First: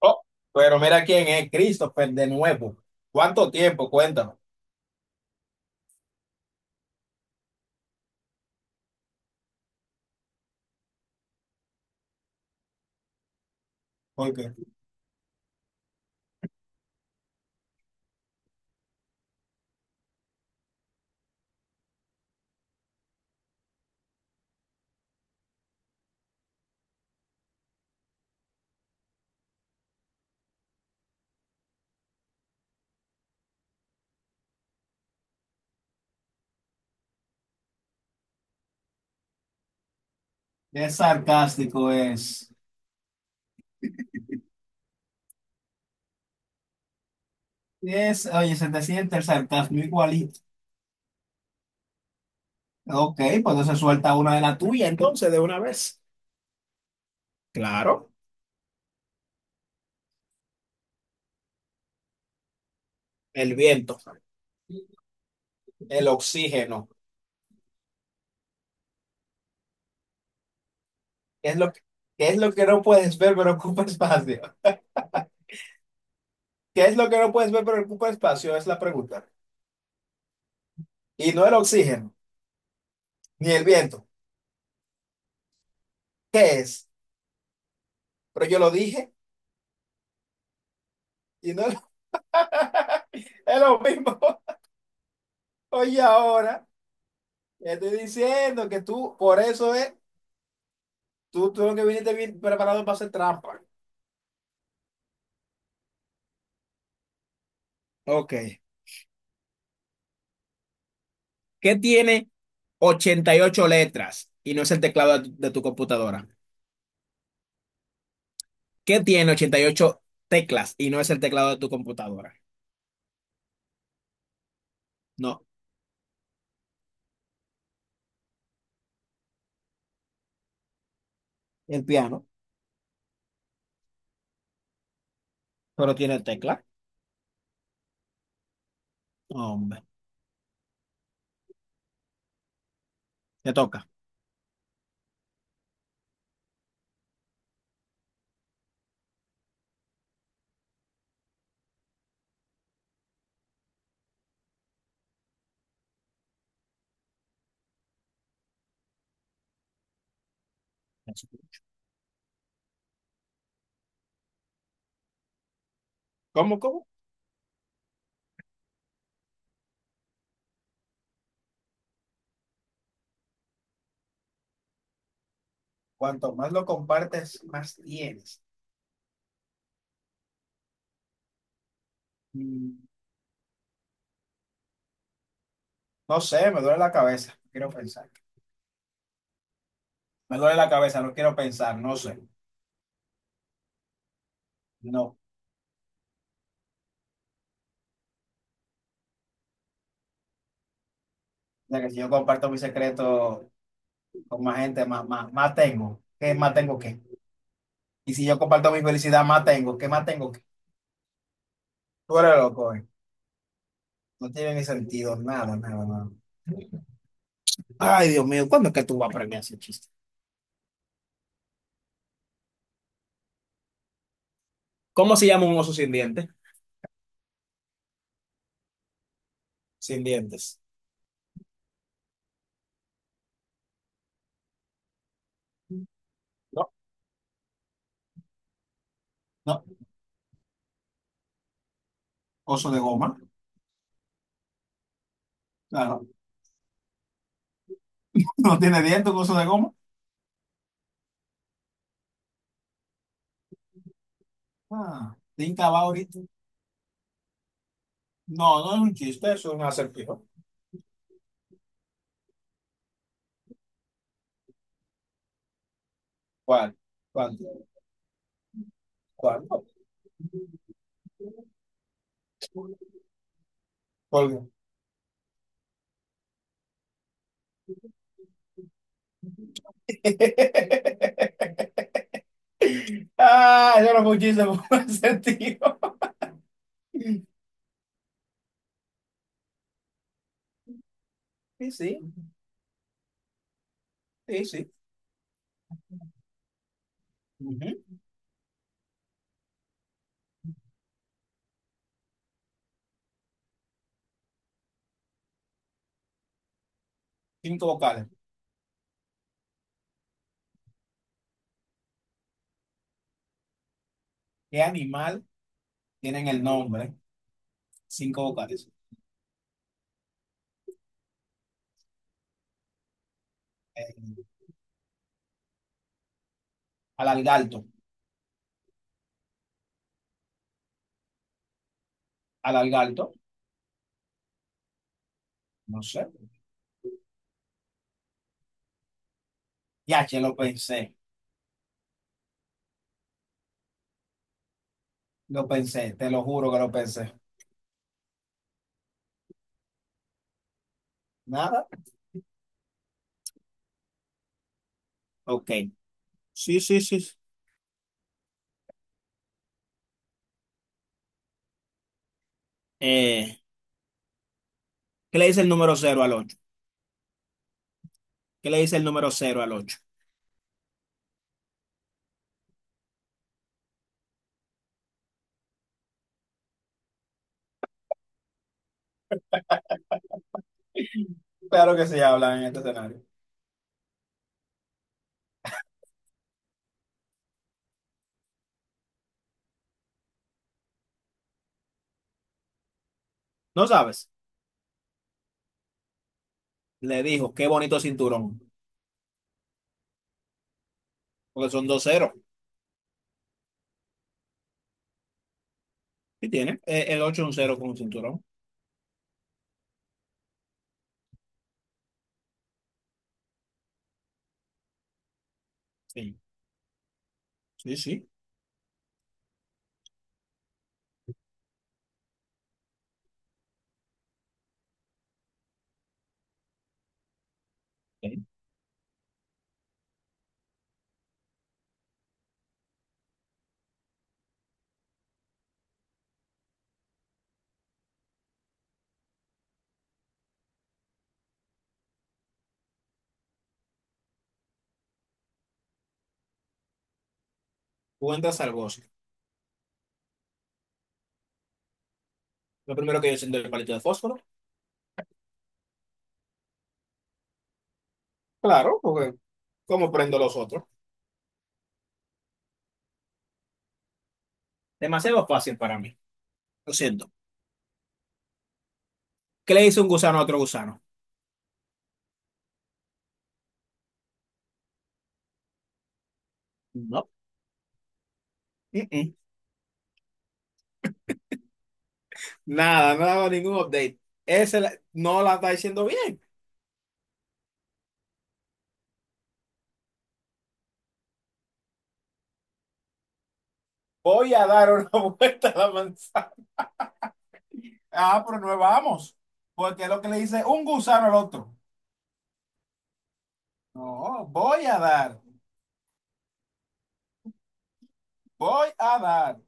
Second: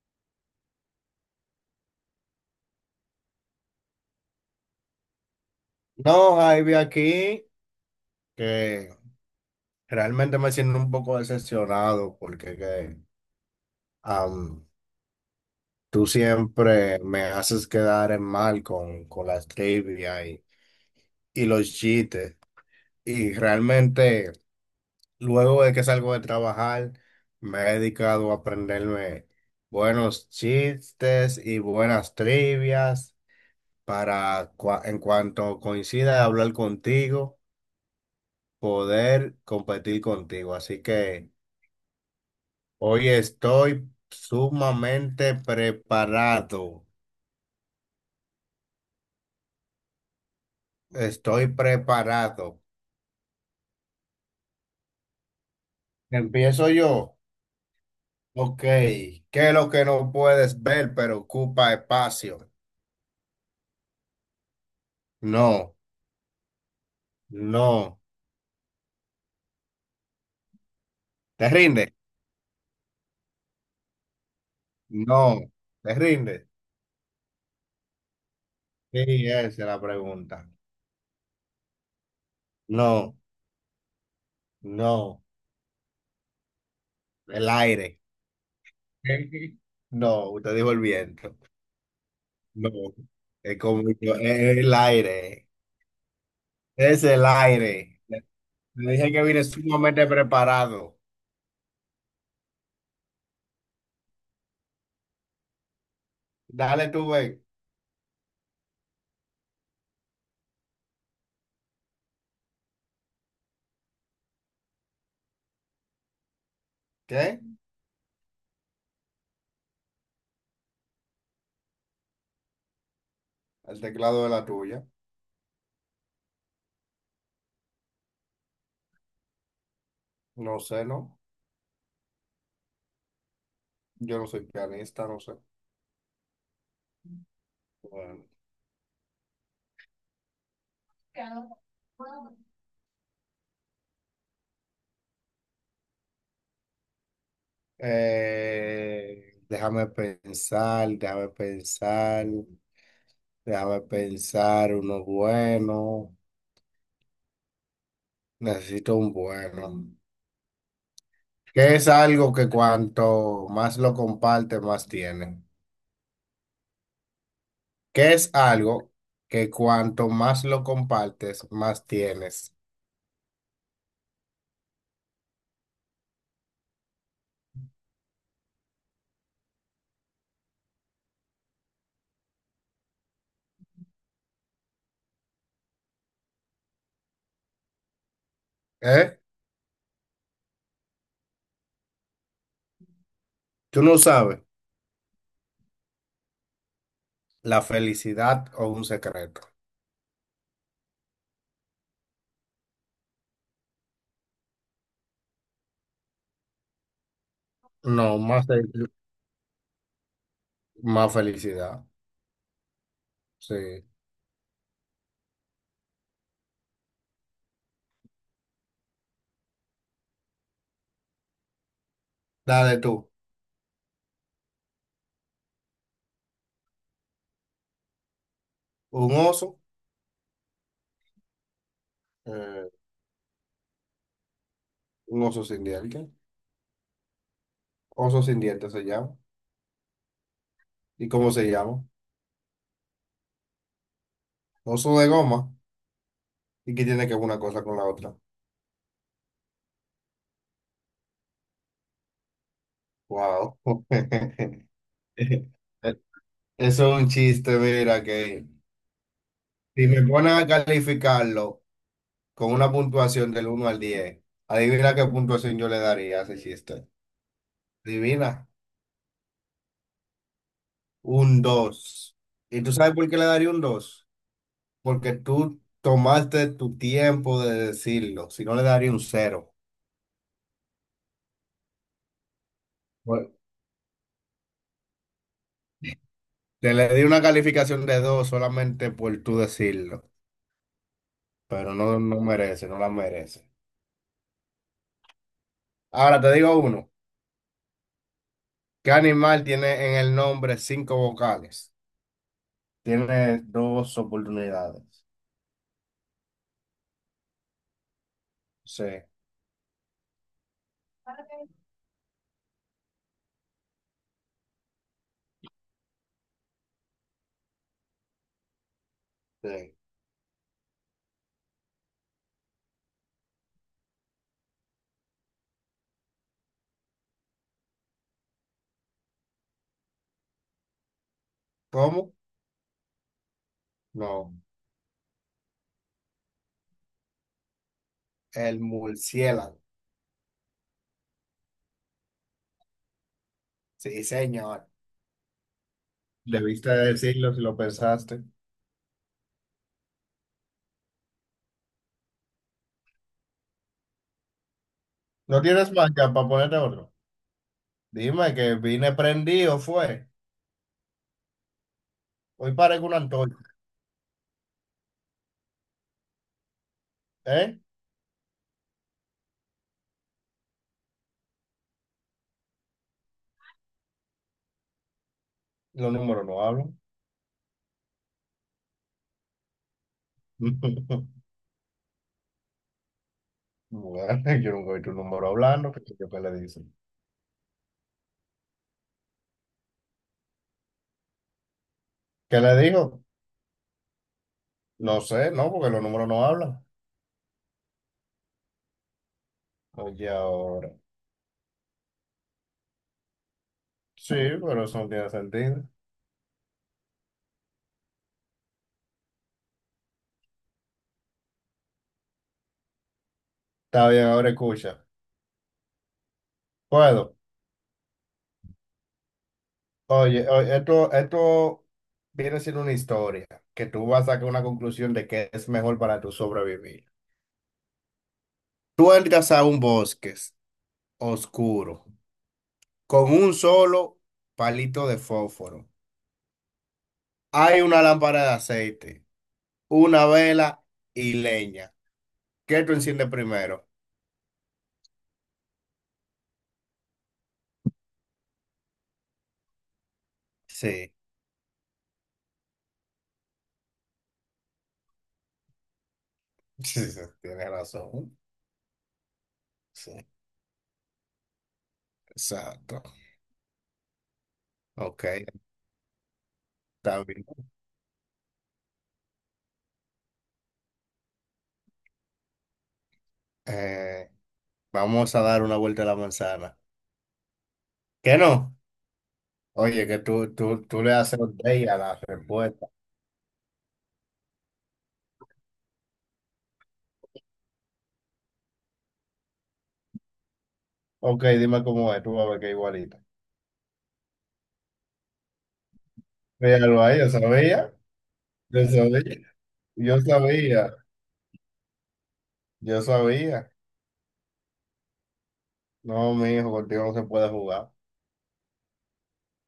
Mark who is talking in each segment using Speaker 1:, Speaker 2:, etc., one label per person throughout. Speaker 1: Oh, pero mira quién es, Christopher, de nuevo. ¿Cuánto tiempo? Cuéntame.
Speaker 2: No, Javi, aquí que realmente me siento un poco decepcionado porque
Speaker 1: Porque
Speaker 2: am, tú siempre me haces quedar en mal con las trivia y los chistes. Y realmente, luego de que salgo de trabajar, me he dedicado a aprenderme buenos chistes y buenas trivias para, en cuanto coincida hablar contigo, poder competir contigo. Así
Speaker 1: qué
Speaker 2: que.
Speaker 1: sarcástico es.
Speaker 2: Hoy estoy sumamente preparado.
Speaker 1: Es, oye, se te siente el sarcasmo igualito.
Speaker 2: Estoy preparado.
Speaker 1: Ok, pues entonces suelta una de la tuya, entonces, de una vez.
Speaker 2: Empiezo yo.
Speaker 1: Claro,
Speaker 2: Ok. ¿Qué es lo que no puedes ver, pero ocupa espacio?
Speaker 1: el viento,
Speaker 2: No,
Speaker 1: el oxígeno.
Speaker 2: no. ¿Te
Speaker 1: ¿Qué es lo que,
Speaker 2: rinde?
Speaker 1: qué es lo que no puedes ver pero ocupa espacio?
Speaker 2: No. ¿Te rinde?
Speaker 1: ¿Qué es lo que no puedes ver pero ocupa espacio? Es la pregunta.
Speaker 2: Sí, esa es la pregunta.
Speaker 1: Y no el oxígeno,
Speaker 2: No,
Speaker 1: ni el viento.
Speaker 2: no.
Speaker 1: ¿Qué es?
Speaker 2: El aire.
Speaker 1: Pero yo lo dije
Speaker 2: No, usted dijo el viento.
Speaker 1: y no
Speaker 2: No. Es
Speaker 1: es lo
Speaker 2: como yo-
Speaker 1: mismo.
Speaker 2: es el aire.
Speaker 1: Oye, ahora,
Speaker 2: Es el
Speaker 1: te estoy
Speaker 2: aire.
Speaker 1: diciendo que
Speaker 2: Le dije
Speaker 1: tú,
Speaker 2: que
Speaker 1: por
Speaker 2: vine
Speaker 1: eso es,
Speaker 2: sumamente preparado.
Speaker 1: tú lo que viniste bien preparado para hacer trampa.
Speaker 2: Dale tú, ve.
Speaker 1: Ok. ¿Qué tiene 88 letras y no es el teclado de tu computadora?
Speaker 2: ¿Qué?
Speaker 1: ¿Qué tiene 88 teclas y no es el teclado de tu computadora?
Speaker 2: El teclado de la tuya.
Speaker 1: No,
Speaker 2: No sé, ¿no?
Speaker 1: el piano,
Speaker 2: Yo no soy pianista, no sé.
Speaker 1: pero tiene tecla.
Speaker 2: Bueno.
Speaker 1: No, hombre. Te toca.
Speaker 2: Déjame pensar, déjame pensar, déjame pensar uno bueno. Necesito un bueno. ¿Qué es algo que cuanto más lo comparte, más tiene?
Speaker 1: ¿Cómo, cómo?
Speaker 2: ¿Qué es algo que cuanto más lo compartes, más tienes?
Speaker 1: Cuanto más lo compartes, más tienes. Mm, No sé, me duele la cabeza. No quiero pensar.
Speaker 2: ¿Eh?
Speaker 1: Me duele la cabeza, no quiero pensar, no sé.
Speaker 2: Tú no sabes
Speaker 1: No. O
Speaker 2: la felicidad o un secreto.
Speaker 1: sea, que si yo comparto mi secreto con más gente, más tengo. ¿Qué más tengo qué? Y
Speaker 2: No,
Speaker 1: si yo
Speaker 2: más, fe-
Speaker 1: comparto mi felicidad, más tengo. ¿Qué más tengo?
Speaker 2: más felicidad.
Speaker 1: Fuera loco, eh.
Speaker 2: Sí.
Speaker 1: No tiene ni sentido, nada. Ay, Dios mío, ¿cuándo es que tú vas a aprender a hacer chiste?
Speaker 2: Dale tú.
Speaker 1: ¿Cómo se llama un oso sin dientes?
Speaker 2: Un oso.
Speaker 1: Sin dientes.
Speaker 2: Eh, un oso sin dientes.
Speaker 1: No,
Speaker 2: Oso sin dientes se llama.
Speaker 1: no.
Speaker 2: ¿Y cómo se llama?
Speaker 1: Oso de goma.
Speaker 2: Oso de goma.
Speaker 1: Claro.
Speaker 2: ¿Y qué tiene que ver una cosa con la otra?
Speaker 1: No tiene dientes, un oso de goma.
Speaker 2: Wow.
Speaker 1: Ah, tinta va ahorita.
Speaker 2: Eso es un chiste, mira,
Speaker 1: No,
Speaker 2: que
Speaker 1: no es un chiste, eso es un
Speaker 2: si me
Speaker 1: acertijo.
Speaker 2: ponen a calificarlo con una puntuación del uno al diez, adivina qué puntuación yo le daría a ese
Speaker 1: ¿Cuál?
Speaker 2: chiste.
Speaker 1: ¿Cuál?
Speaker 2: Divina.
Speaker 1: ¿Cuál?
Speaker 2: Un dos. ¿Y tú sabes por qué le daría un dos?
Speaker 1: ¿Cuál?
Speaker 2: Porque tú tomaste tu tiempo de decirlo. Si no, le daría un cero. Bueno,
Speaker 1: Ah, eso no fue un chiste, fue un acertijo.
Speaker 2: te le di una calificación de 2 solamente por tú decirlo.
Speaker 1: Sí,
Speaker 2: Pero no,
Speaker 1: sí,
Speaker 2: no merece, no la merece.
Speaker 1: sí, sí.
Speaker 2: Ahora te digo uno.
Speaker 1: Ujú.
Speaker 2: ¿Qué animal tiene en el nombre cinco vocales? Tiene dos oportunidades.
Speaker 1: Cinco vocales.
Speaker 2: Sí,
Speaker 1: ¿Qué animal? Tienen el nombre, cinco vocales.
Speaker 2: sí.
Speaker 1: Eh, alargalto,
Speaker 2: ¿Cómo?
Speaker 1: alargalto,
Speaker 2: No.
Speaker 1: no sé.
Speaker 2: El murciélago.
Speaker 1: Ya, che,
Speaker 2: Sí, señor.
Speaker 1: lo pensé, te lo juro que lo
Speaker 2: Debiste
Speaker 1: pensé.
Speaker 2: decirlo si lo pensaste.
Speaker 1: Nada.
Speaker 2: No
Speaker 1: Ok.
Speaker 2: tienes marca para ponerte
Speaker 1: Sí, sí,
Speaker 2: otro.
Speaker 1: sí.
Speaker 2: Dime que vine prendido, fue. Hoy parezco una antorcha,
Speaker 1: Eh, ¿Qué le dice el número cero al ocho?
Speaker 2: ¿eh?
Speaker 1: ¿Qué le dice el número cero al ocho?
Speaker 2: Los números no hablan.
Speaker 1: Claro que se habla en este escenario.
Speaker 2: Bueno, yo nunca oí tu número hablando. ¿Qué, qué- qué le dicen? ¿Qué le dijo?
Speaker 1: No sabes.
Speaker 2: No sé, no, porque los números no hablan.
Speaker 1: Le dijo, qué bonito cinturón.
Speaker 2: Oye, ahora.
Speaker 1: Porque son dos ceros.
Speaker 2: Sí, pero eso no tiene sentido.
Speaker 1: Sí, tiene. El ocho es un cero con un cinturón.
Speaker 2: Está bien, ahora escucha.
Speaker 1: Sí,
Speaker 2: Puedo.
Speaker 1: sí, sí.
Speaker 2: Oye, oye, esto viene siendo una historia que tú vas a sacar una conclusión de que es mejor para tu sobrevivir.
Speaker 1: Ok.
Speaker 2: Tú entras a un bosque oscuro con un solo palito de fósforo. Hay una lámpara de aceite, una vela y leña. ¿Qué tú enciendes primero?
Speaker 1: Tú entras al bosque.
Speaker 2: Sí,
Speaker 1: Lo primero que yo siento es el palito de fósforo.
Speaker 2: sí, sí, tienes razón.
Speaker 1: Claro, porque ¿cómo
Speaker 2: Sí,
Speaker 1: prendo los otros?
Speaker 2: exacto. Ok,
Speaker 1: Demasiado fácil para mí. Lo
Speaker 2: está
Speaker 1: siento.
Speaker 2: bien.
Speaker 1: ¿Qué le dice un gusano a otro gusano?
Speaker 2: Eh, vamos a dar una vuelta a la manzana.
Speaker 1: No.
Speaker 2: ¿Qué no?
Speaker 1: Mm-mm.
Speaker 2: Oye, que tú le haces update a la respuesta.
Speaker 1: Nada, no daba ningún update. Ese la- no la está diciendo bien.
Speaker 2: Ok, dime cómo es, tú vas a ver que es igualita.
Speaker 1: Voy a dar una vuelta a la manzana.
Speaker 2: Míralo ahí, yo sabía,
Speaker 1: Ah, pero no
Speaker 2: yo
Speaker 1: vamos.
Speaker 2: sabía,
Speaker 1: Porque es lo
Speaker 2: yo
Speaker 1: que le dice un
Speaker 2: sabía,
Speaker 1: gusano al otro.
Speaker 2: yo sabía.
Speaker 1: No, voy a dar,
Speaker 2: No, mi hijo, contigo no se puede jugar.
Speaker 1: voy a dar.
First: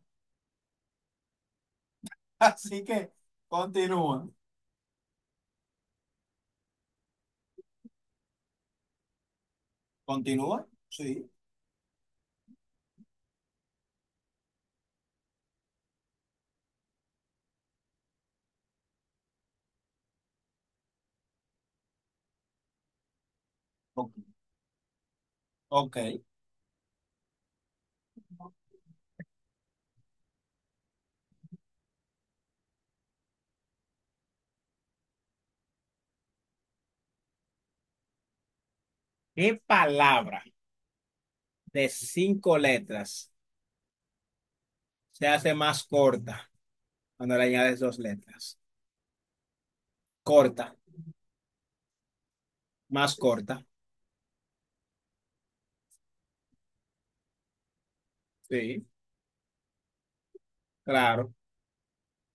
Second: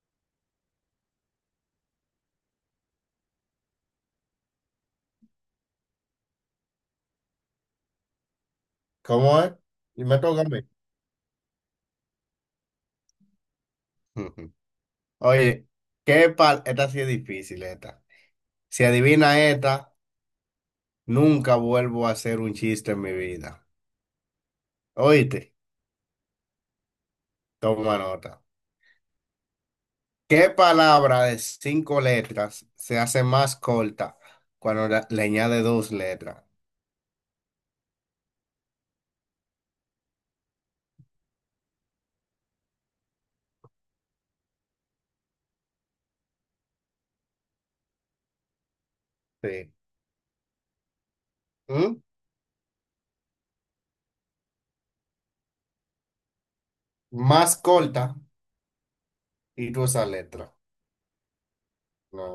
Speaker 1: Así que continúa.
Speaker 2: ¿Cómo es? Y me toca a mí.
Speaker 1: Continúa. Sí,
Speaker 2: Ujú. Oye, ¿qué pal? Esta sí es difícil, esta. Si adivina esta, nunca vuelvo a hacer un chiste en mi vida.
Speaker 1: ok.
Speaker 2: Oíste,
Speaker 1: Ok.
Speaker 2: toma nota. ¿Qué palabra de cinco letras se hace más corta cuando la- le añade dos letras?
Speaker 1: ¿Qué palabra de cinco letras se hace más corta cuando le añades dos letras?
Speaker 2: Sí.
Speaker 1: Corta.
Speaker 2: ¿Mm?
Speaker 1: Más corta,
Speaker 2: Más corta
Speaker 1: sí,
Speaker 2: y tú esa letra.
Speaker 1: claro.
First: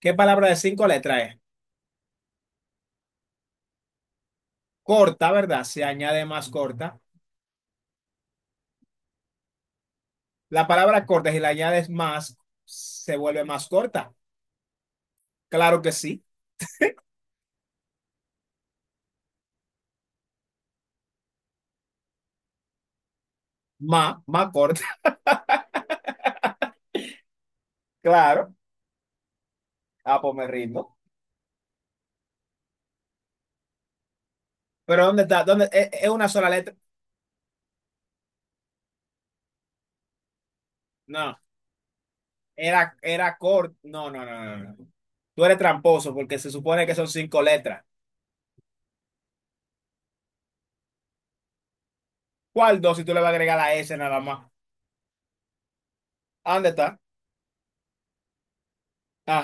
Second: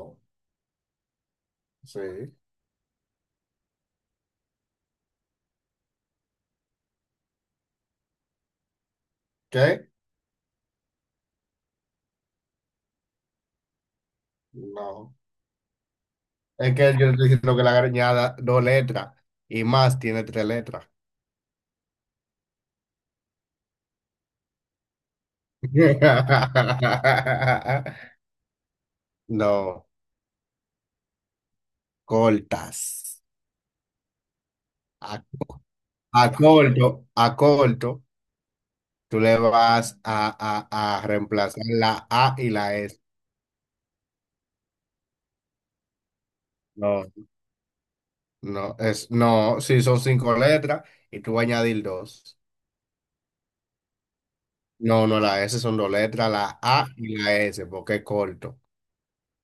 Speaker 1: ¿Qué palabra de cinco letras es?
Speaker 2: sí.
Speaker 1: Corta, ¿verdad? Se añade más corta.
Speaker 2: ¿Qué?
Speaker 1: La palabra corta, si la añades más, se vuelve más corta.
Speaker 2: No.
Speaker 1: Claro que sí.
Speaker 2: Es que yo estoy diciendo que la grañada dos letras y más tiene tres letras.
Speaker 1: Más, más corta. Claro.
Speaker 2: No,
Speaker 1: Ah, pues me rindo.
Speaker 2: cortas.
Speaker 1: Pero
Speaker 2: A,
Speaker 1: ¿dónde está? ¿Dónde? Es una sola letra?
Speaker 2: a corto, tú le vas a
Speaker 1: No,
Speaker 2: reemplazar la A y la
Speaker 1: era,
Speaker 2: S.
Speaker 1: era corta. No, no, no, no, no. Tú eres tramposo porque se supone que
Speaker 2: No,
Speaker 1: son cinco letras.
Speaker 2: no, es, no, si son cinco letras y tú vas a añadir dos.
Speaker 1: ¿Cuál dos si tú le vas a agregar la S nada más?
Speaker 2: No, no, la S son dos letras, la
Speaker 1: ¿Dónde
Speaker 2: A
Speaker 1: está?
Speaker 2: y la S, porque es corto.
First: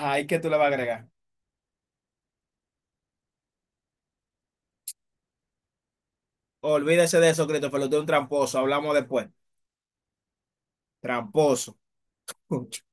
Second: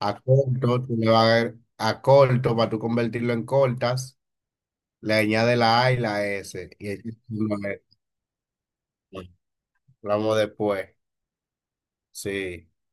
Speaker 2: A
Speaker 1: ¿y qué tú le vas a
Speaker 2: corto, tú le
Speaker 1: agregar?
Speaker 2: vas a corto para tú convertirlo en cortas. Le añade la A y la S. Y es-
Speaker 1: Olvídese de eso, Christopher, lo de un tramposo. Hablamos después.
Speaker 2: hablamos después.
Speaker 1: Tramposo.
Speaker 2: Sí.